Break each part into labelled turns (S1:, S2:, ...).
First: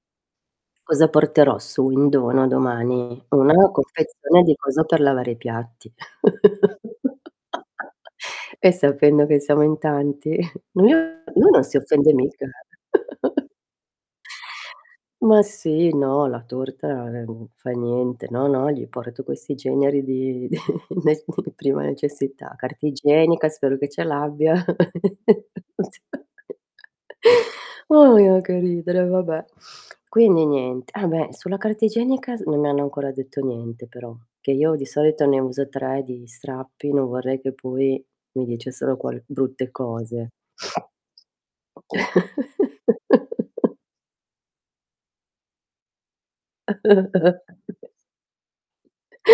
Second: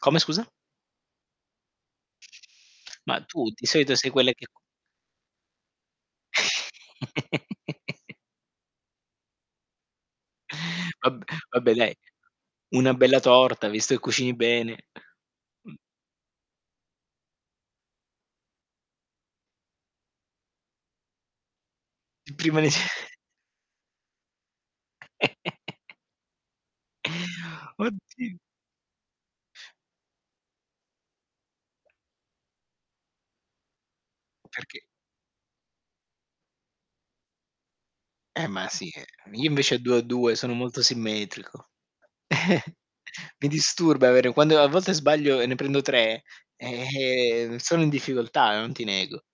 S1: Come scusa?
S2: Cosa porterò su in dono domani?
S1: Ma tu, di
S2: Una
S1: solito, sei quelle
S2: confezione
S1: che
S2: di
S1: co
S2: cosa per lavare i piatti. Eh, sapendo che siamo in tanti. lui
S1: Vab
S2: lui non
S1: vabbè,
S2: si
S1: dai.
S2: offende mica,
S1: Una
S2: eh.
S1: bella torta visto che cucini bene.
S2: Ma,
S1: Mh.
S2: sì. No, la torta, n non fa niente. No no, gli porto questi generi di di [unintelligible] di prima
S1: Di
S2: necessità.
S1: prima
S2: Carta
S1: nece
S2: igienica, spero che ce l'abbia. Sì. Òhi,
S1: Oddi
S2: ah, che ridere, vabbè. Quindi nient Ah, beh sulla carta igienica non hanno ancora detto niente però, che io
S1: Perché?
S2: di solito ne uso 3 di strappi, non vorrei che poi mi
S1: Eh, ma sì,
S2: dicessero qual brutte
S1: invece a 2 a
S2: cose.
S1: 2 sono molto simmetrico. Mi disturba avere quando a volte sbaglio, e ne prendo 3 ehm, sono in difficoltà, non ti nego.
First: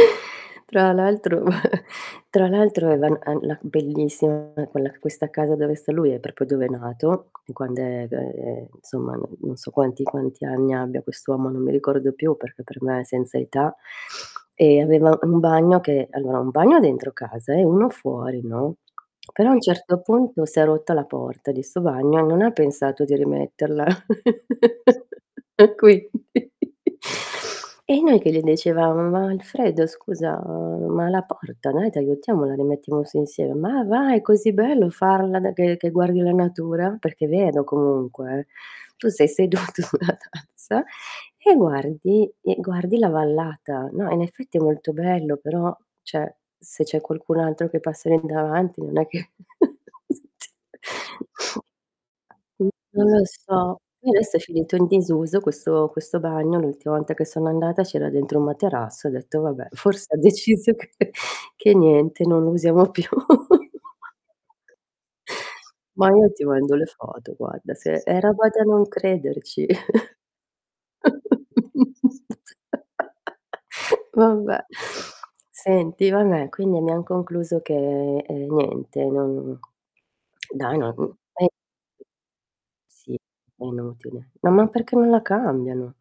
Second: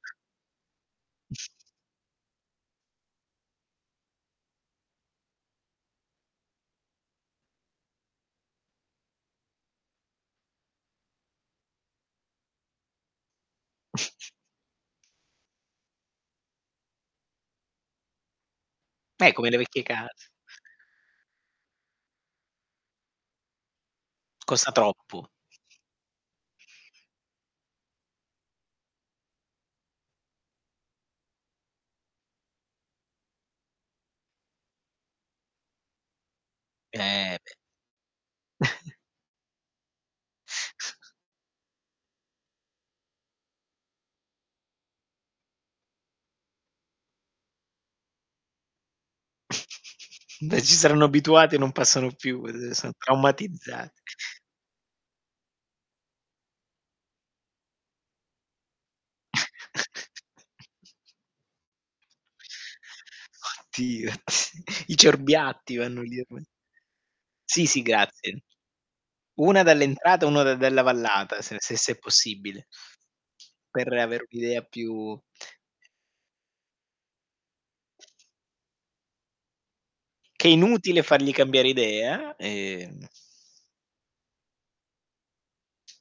S2: Tra l'altro tra l'altro ave al la bellissima quella questa casa dove sta lui, e per poi dove è nato, e quand'è beh, insomma, non non so quanti quanti anni abbia quest'uomo, non mi ricordo più perché per me è senza età. E, aveva un bagno che allora un bagno dentro casa e uno fuori, no,
S1: Eh, come
S2: però, a un
S1: vecchie
S2: certo
S1: cas
S2: punto si è rotta porta di 'sto bagno, e non ha pensato di rimetterla.
S1: Costa troppo.
S2: E, quindi E noi che gli dicevamo:"Ma Alfredo scusa, ma la porta, noi t'aiutiamo, la rimettiamo su insieme". "Ma va è così bello farla be che che guardi la natura." Perché è
S1: Eh, beh.
S2: vero comunque, eh. Tu sei seduto sulla tazza e guardi e guardi la vallata. No, in effetti, è molto bello, però cioè, se c'è qualcun altro che passa lì davanti non è che [unintelligible]
S1: Beh, si saranno abituati, e non passano più,
S2: Mh.
S1: uhm, son
S2: Non lo so.
S1: traumatizzat
S2: Adesso, è finito in disuso questo questo bagno. L'ultima volta che sono andata, c'era dentro un materasso, e ho detto: "Vabbè, forse deciso che che niente non usiamo più".
S1: Ti ti I cerbiatti vanno
S2: Ma
S1: lì
S2: io ti
S1: [unintelligible]
S2: mando le foto,
S1: Sì,
S2: guarda,
S1: sì,
S2: se è
S1: grazie.
S2: roba da non
S1: Una
S2: crederci.
S1: dall'entrata, e un'ora dalla vallata s se se è possibile ...per avere un
S2: Vabbè.
S1: idea più
S2: Senti, vabbè, quindi abbiam concluso che ehm, niente, non
S1: Che è
S2: dai non
S1: inutile fargli
S2: Eh
S1: cambiare idea, ehm
S2: Sì, è inutile. No, ma perché non la cambiano?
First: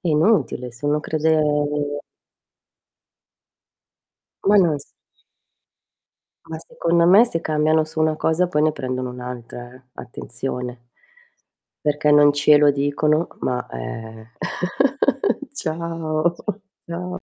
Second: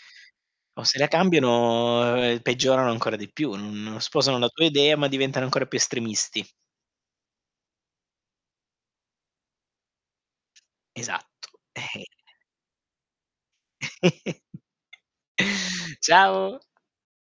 S2: È inutile
S1: O
S2: se
S1: se
S2: uno
S1: la
S2: crede.
S1: cambiano, ehm, peggiorano ancora più. Non sposano la
S2: Ma
S1: tua
S2: non s
S1: idea, ma diventano ancora più estremisti.
S2: Ma, secondo me, se cambiano su una cosa poi ne prendono un'altra, eh, attenzione.
S1: Esatto. Eh, eh
S2: Perché non ce lo dicono ma è Ciao
S1: Ciao.
S2: cia